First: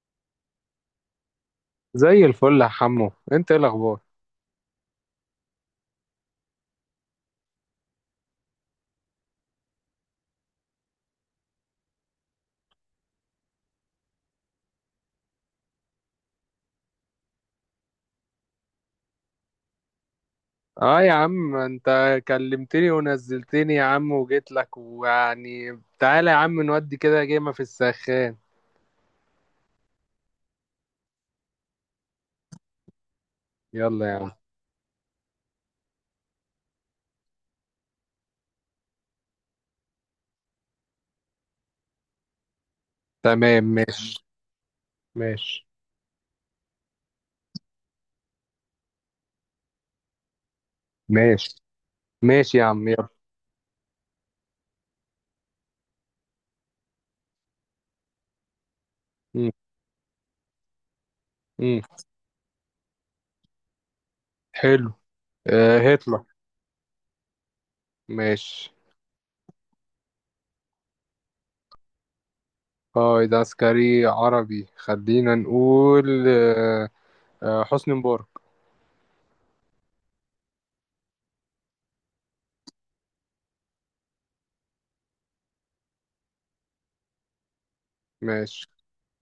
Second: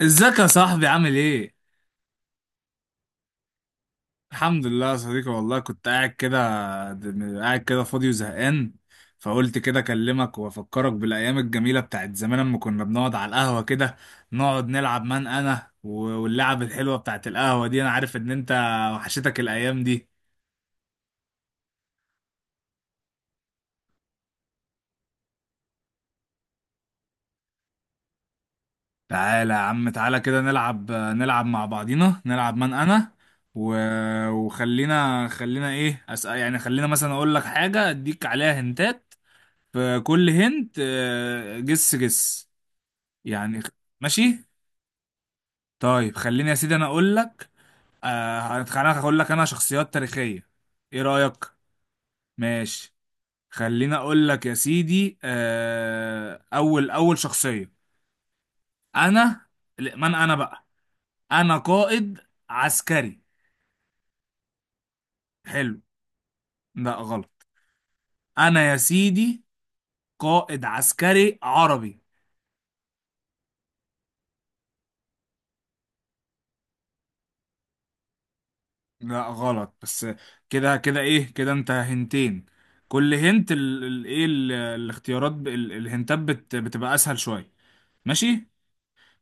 ازيك يا صاحبي؟ عامل ايه؟ زي الفل يا حمو، انت ايه الاخبار؟ الحمد لله يا صديقي. والله كنت قاعد كده، فاضي وزهقان. فقلت كده اكلمك وافكرك بالايام الجميله بتاعت زمان، لما كنا بنقعد على القهوه كده، نقعد نلعب. من انا واللعب الحلوه بتاعت القهوه دي، انا عارف ان انت وحشتك الايام دي. اه يا عم انت كلمتني ونزلتني يا عم، وجيت لك. ويعني تعالى يا عم نودي كده جيمة في السخان. تعالى يا عم، تعالى كده نلعب، مع بعضينا. نلعب من انا و... يلا يا عم. وخلينا، ايه أسأل، يعني خلينا مثلا اقول لك حاجه اديك عليها هنتات، فكل هنت جس جس. يعني تمام، خ- ماشي ماشي. ماشي طيب خليني يا سيدي انا اقول لك. انا هقول لك، انا شخصيات تاريخية، ايه رأيك؟ ماشي ماشي يا عم، ماشي. يلا. خليني اقول لك يا سيدي، اول شخصية، انا. مم. لا، من انا بقى؟ انا مم. قائد عسكري. حلو. حلو. هتلر. لا غلط. ماشي. انا يا سيدي قائد عسكري عربي. اه، ده عسكري عربي، خلينا نقول. حسني مبارك. لا غلط، بس كده كده. ايه كده انت هنتين؟ كل هنت الاختيارات، الهنتات بتبقى اسهل شوية. ماشي. ماشي.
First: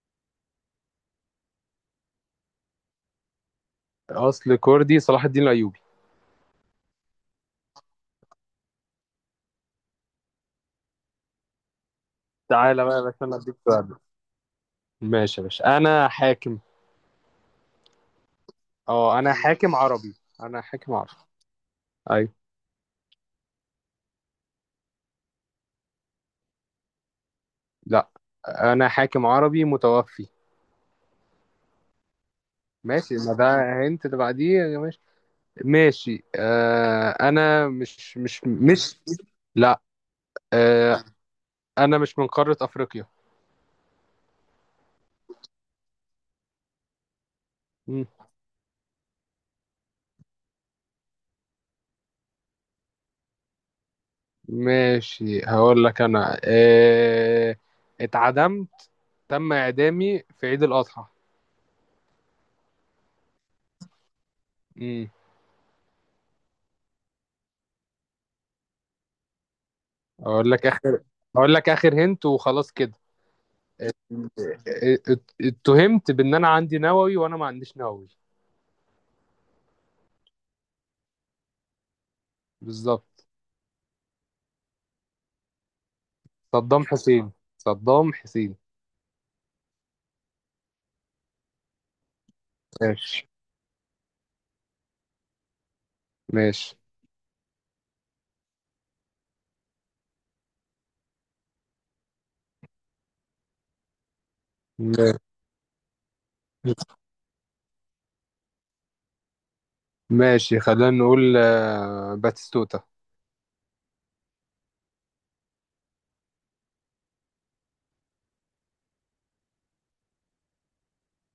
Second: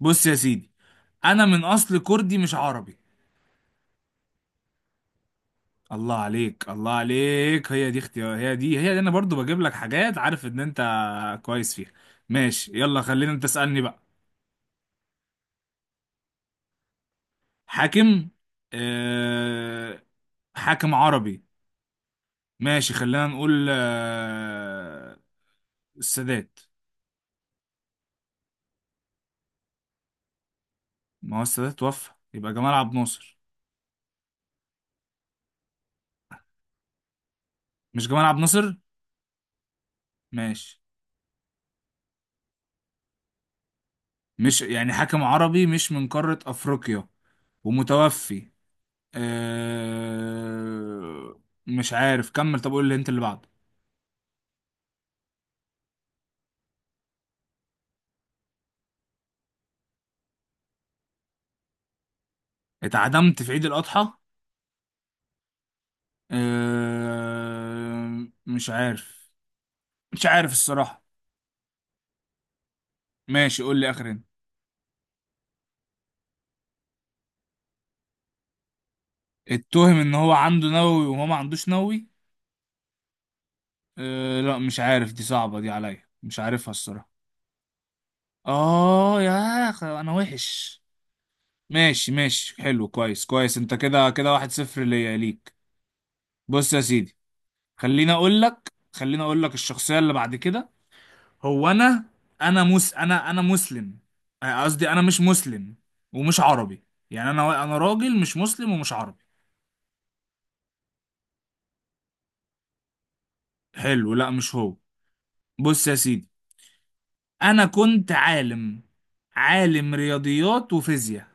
بص يا سيدي، انا من اصل كردي، مش عربي. اصل كردي، صلاح الدين الايوبي. الله عليك، الله عليك، هي دي اختيار. هي دي انا برضو بجيب لك حاجات عارف ان انت كويس فيها. ماشي، تعالى بقى يا يلا باشا، خلينا انا انت اديك تسألني سؤال. بقى. ماشي يا باشا، انا حاكم. حاكم؟ اه، انا حاكم أه عربي، انا حاكم حاكم عربي. عربي. ايوه. ماشي، خلينا نقول السادات. لا، انا حاكم عربي متوفي. ما هو السادات توفى، يبقى جمال عبد ماشي، ما الناصر. ده هنت اللي بعديه. ماشي. ماشي انا مش مش جمال عبد مش الناصر؟ مش لا. ماشي. آه انا مش من قارة افريقيا. مش يعني حاكم عربي، مش من قارة أفريقيا، مم. ومتوفي. أه... مش عارف، كمل. طب قول لي انت اللي بعده. ماشي، هقول لك. انا اتعدمت، تم اعدامي في عيد الاضحى. اتعدمت في عيد الأضحى؟ مم. مش عارف، اقول لك اخر الصراحة. اقول لك اخر هنت وخلاص كده. ماشي، قول لي ات- آخر انت. اتهمت بان انا عندي نووي، وانا ما عنديش نووي. اتهم ان هو عنده نووي، وهو ما عندوش نووي؟ بالظبط. لا مش عارف، دي صعبة دي عليا، مش عارفها صدام الصراحة. حسين، صدام حسين. اه يا اخي انا وحش. ماشي ماشي، حلو، كويس ماشي كويس، انت كده كده واحد صفر، ليا ليك. بص ماشي يا سيدي، خليني اقول لك، الشخصية اللي بعد كده، هو انا. انا مس انا انا مسلم. قصدي انا ماشي مش مسلم ومش عربي. يعني انا، راجل مش مسلم ومش عربي. ماشي. خلينا نقول باتيستوتا. حلو. لا مش هو. بص يا سيدي، انا كنت عالم، عالم رياضيات وفيزياء.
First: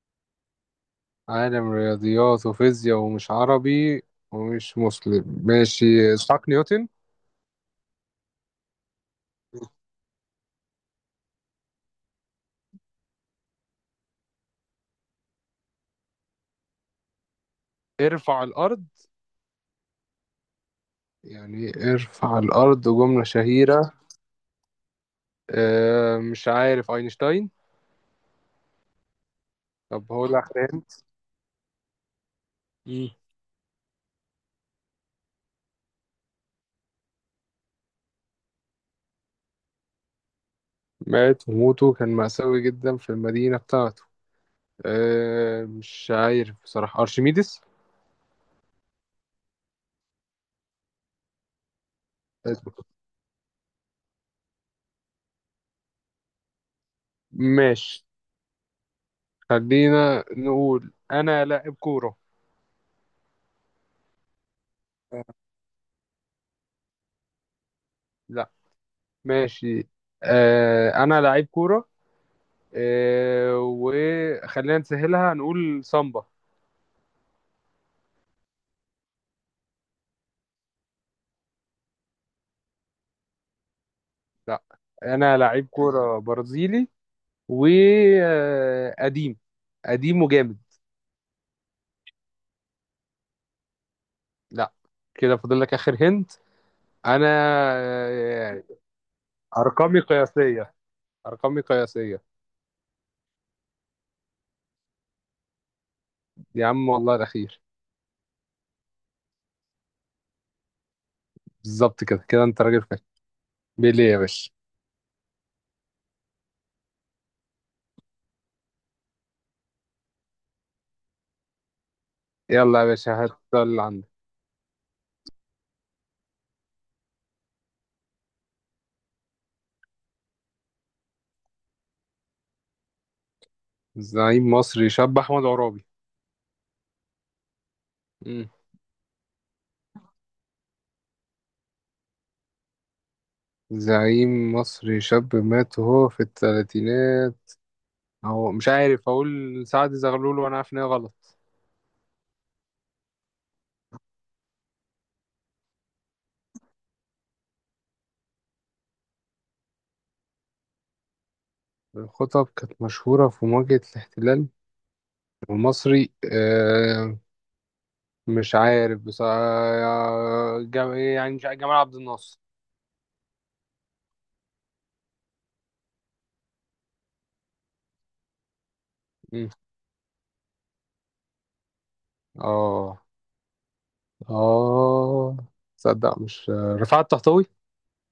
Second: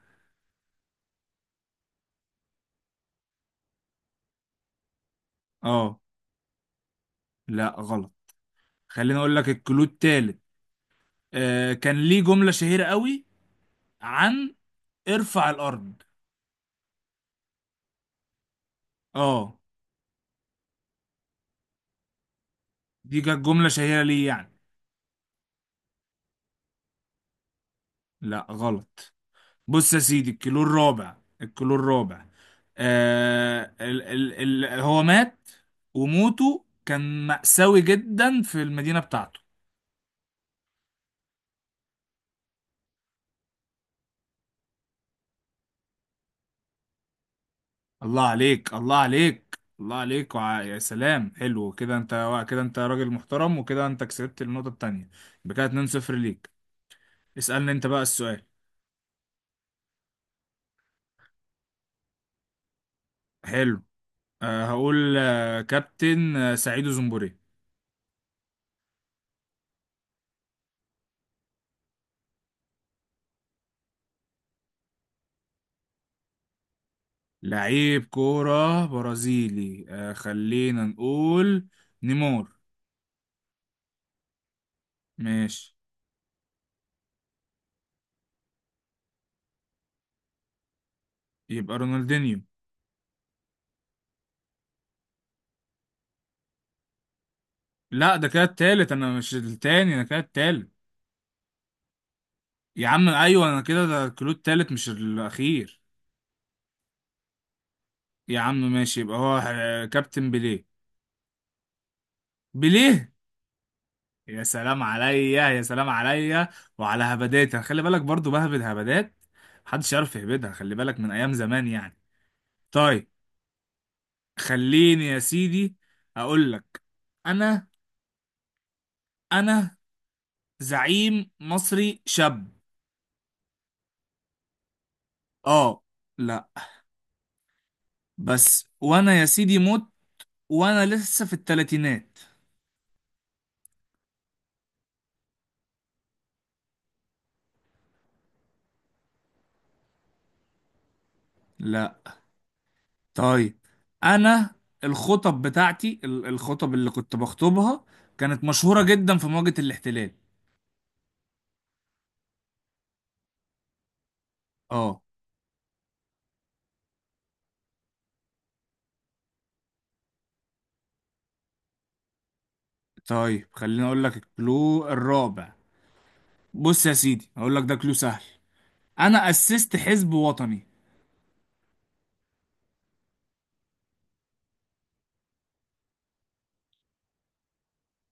عالم رياضيات وفيزياء ومش عربي ومش مسلم، اه. ماشي. إسحاق نيوتن. لا غلط. خليني اقول لك، الكلود التالت، آه كان ليه جملة شهيرة قوي عن ارفع الارض. ارفع الأرض؟ اه، يعني إيه ارفع الأرض، دي جملة كانت جمله شهيرة؟ شهيره ليه يعني. مش عارف، أينشتاين. لا غلط. بص يا طب هو سيدي، الكيلو الأخراني. الرابع، الكيلو الرابع. آه ال ال ال هو مات، وموته كان مأساوي جدا في المدينه بتاعته. مات وموته كان مأساوي جدا في المدينة بتاعته. أه، مش عارف بصراحة، أرشميدس. الله عليك، الله عليك، الله عليك، يا سلام، حلو كده، انت كده، انت راجل محترم، وكده انت كسبت النقطه التانيه. يبقى كده 2-0 ليك. اسألني انت بقى ماشي، السؤال. خلينا نقول انا لاعب كورة. حلو، هقول آه، كابتن سعيد زنبوري. لا. ماشي. انا لعيب كورة. وخلينا نسهلها، نقول سامبا. لعيب كورة برازيلي، خلينا نقول نيمار. لا، انا لعيب ماشي، كورة برازيلي وقديم، قديم وجامد. يبقى رونالدينيو. لا. كده فاضل لك اخر هنت. انا لا ده كده آه، التالت، انا مش التاني، ارقامي انا كده التالت. قياسية، ارقامي قياسية. يا عم ايوه، انا كده، ده الكلود التالت مش الاخير. يا عم والله الاخير. يا عم، ماشي، يبقى هو كابتن بيليه. بالظبط، كده كده انت راجل فاهم. بيليه. بيليه يا يا باشا. سلام عليا، يا سلام عليا، وعلى هبداتها، خلي بالك برضو بهبد هبدات محدش يعرف يهبدها، خلي بالك من ايام زمان يعني. يلا يا طيب، باشا، هات اللي عندك. خليني يا سيدي اقول لك، انا انا زعيم مصري شاب. زعيم مصري شاب، أحمد اه. عرابي. لا، مم. بس وانا يا سيدي مت وانا لسه في التلاتينات. زعيم مصري شاب مات وهو في الثلاثينات. هو مش عارف، أقول سعد زغلول وأنا عارف إن هي غلط. لا. طيب انا الخطب بتاعتي، الخطب اللي كنت بخطبها كانت مشهورة جدا في مواجهة الاحتلال. الخطب كانت مشهورة في مواجهة الاحتلال اه. المصري. مش عارف بس يعني مش عارف، جمال عبد الناصر. طيب، خليني اقول لك الكلو الرابع. بص يا سيدي هقول لك، ده كلو سهل. انا مم. اسست حزب وطني. اه اه تصدق مش رفعت الطهطاوي؟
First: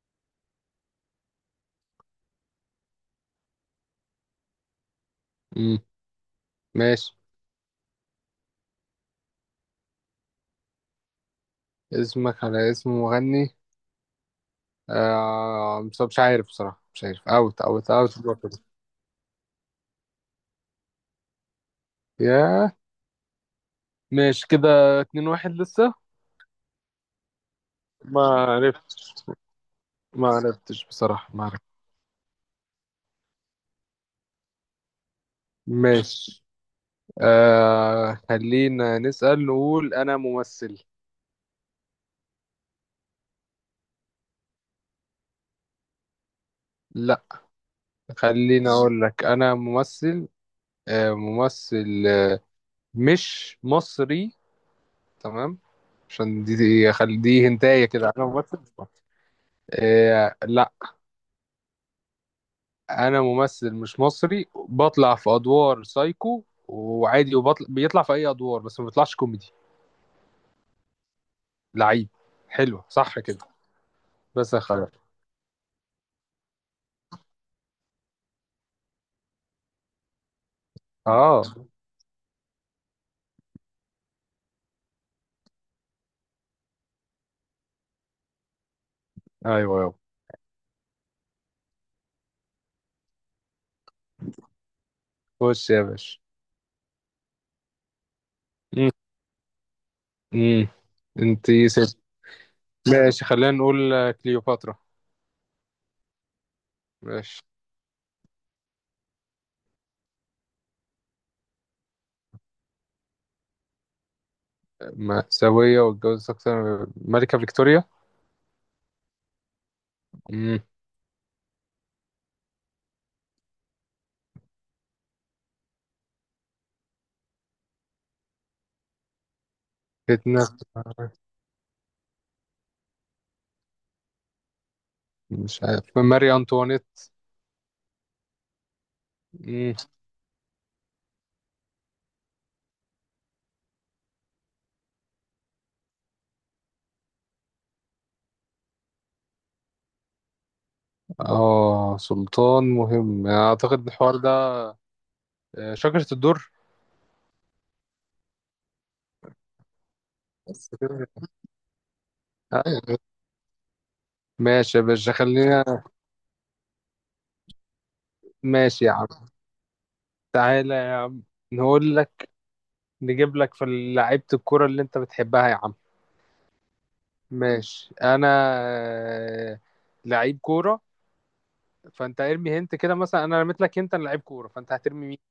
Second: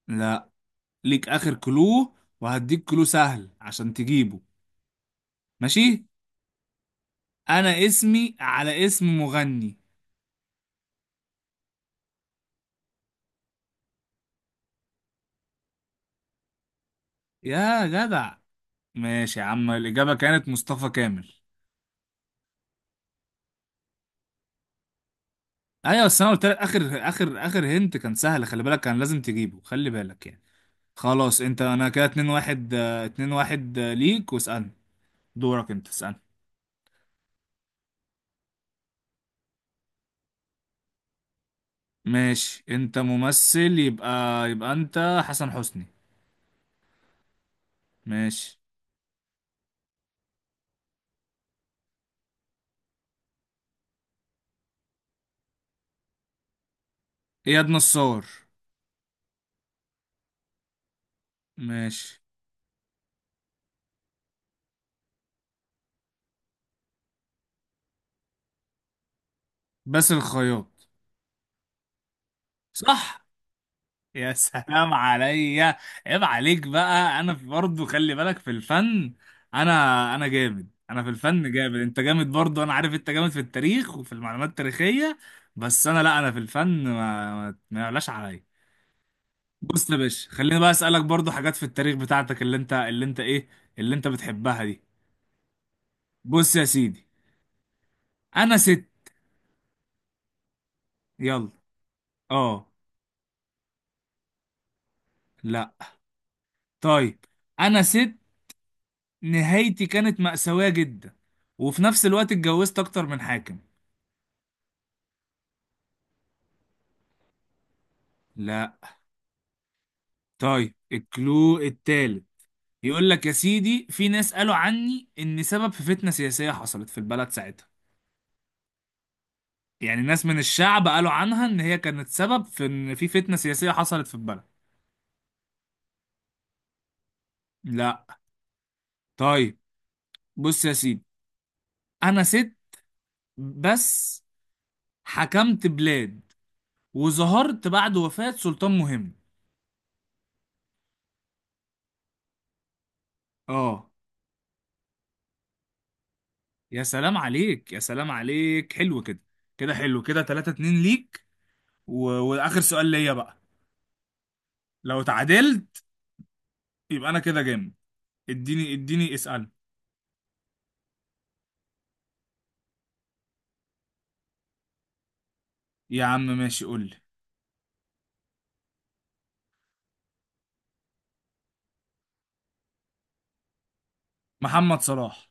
لا. ليك اخر كلو، وهديك كلو سهل عشان تجيبه. مم. ماشي. ماشي. انا اسمي على اسم مغني. اسمك على اسم مغني؟ مش عارف بصراحة، مش عارف. اوت يا اوت اوت. جدع، ماشي يا عم، الاجابه كانت مصطفى كامل. ياه. ماشي كده، اتنين واحد لسه. ايوه، بس انا قلت لك اخر اخر اخر هنت كان ما سهل، خلي بالك، كان لازم عرفتش، تجيبه، خلي بالك ما يعني. عرفتش بصراحة، خلاص ما انت، عرفتش. انا كده 2 1 2 1 ليك. واسالني، دورك انت، اسالني. ماشي. خلينا نسأل، نقول أنا ممثل. ماشي. انت ممثل يبقى، انت حسن حسني. لا. ماشي. خلينا أقول لك أنا ممثل، ممثل مش مصري. تمام. عشان دي اياد هنتايه كده، أنا نصار. ممثل مش مصري. لا. ماشي. انا ممثل مش مصري، بطلع في ادوار سايكو وعادي، بيطلع في اي ادوار بس ما بيطلعش كوميدي. باسل الخياط. لعيب. حلو، صح صح. كده. يا بس يا خلاص. سلام عليا. عيب عليك بقى، انا برضه خلي بالك في الفن. انا جامد، انا في اه. الفن جامد، انت جامد برضه، انا عارف انت جامد في التاريخ وفي المعلومات التاريخية، بس انا لا، انا في الفن، ما يعلاش عليا. ايوه بص يابا. يا باشا، خليني بقى اسالك برضه حاجات في التاريخ بتاعتك، اللي انت بتحبها دي. خش يا باشا. بص يا سيدي، انا ست. مم. مم. انت يلا. ست؟ اه. ماشي، خلينا نقول كليوباترا. لا. طيب، ماشي. انا ست، نهايتي كانت مأساوية جدا، وفي نفس الوقت اتجوزت اكتر من حاكم. مأساوية واتجوزت أكتر. ملكة فيكتوريا. لا. مم. طيب الكلو التالت، يقول لك يا سيدي، في ناس قالوا عني ان سبب في فتنة سياسية حصلت في البلد ساعتها. يعني ناس من فتنة. الشعب قالوا عنها ان هي كانت سبب في ان في فتنة سياسية حصلت في البلد. مش عارف، ماري أنطوانيت. لا. طيب، مم. بص يا سيدي، انا ست بس حكمت بلاد، وظهرت بعد وفاة سلطان مهم. اه، سلطان مهم أعتقد، اه. الحوار ده. شجرة الدر. يا سلام عليك، يا سلام عليك، حلو كده، كده حلو كده 3 بس 2 كده. ليك. واخر سؤال أيوة. ليا بقى، ماشي يا لو باشا خلينا. تعادلت يبقى انا كده جامد. ماشي يا عم، اديني اسأل. تعالى يا عم، نقول لك، نجيب لك في لعيبة الكورة اللي انت بتحبها يا عم. يا عم ماشي، قول لي. ماشي، انا آه، لعيب كورة. فانت ارمي هنت كده، مثلا انا رميت لك هنت أنا لعيب كورة، فانت محمد هترمي مين؟ صلاح.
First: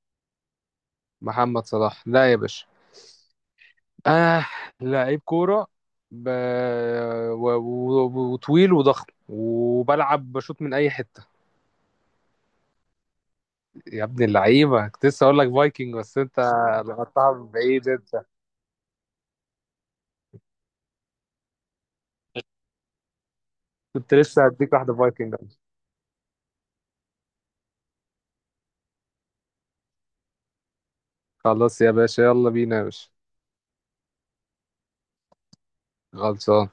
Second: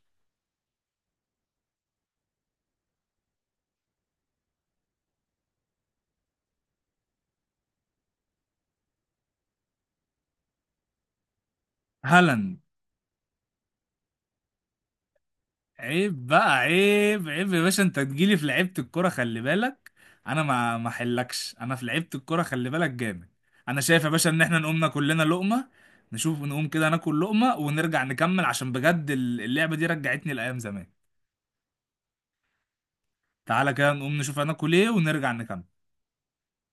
محمد صلاح؟ لا يا باشا. آه لعيب كورة، ب... وطويل وضخم وبلعب بشوط من اي حتة. هالاند. يا ابن اللعيبة، كنت لسه اقول لك فايكنج بس عيب انت بقى، عيب لقطتها من عيب يا باشا، بعيد. انت انت تجيلي في لعيبة الكرة، خلي بالك، انا ما حلكش انا في لعيبة الكرة، خلي بالك جامد. انا شايف يا كنت باشا ان لسه احنا هديك نقوم واحدة ناكل لنا فايكنج. لقمة، نشوف، نقوم كده ناكل لقمة ونرجع نكمل، عشان بجد اللعبة دي رجعتني لأيام زمان. خلاص يا باشا، يلا بينا يا باشا. تعالى كده نقوم نشوف هناكل ايه، ونرجع نكمل. خلصان.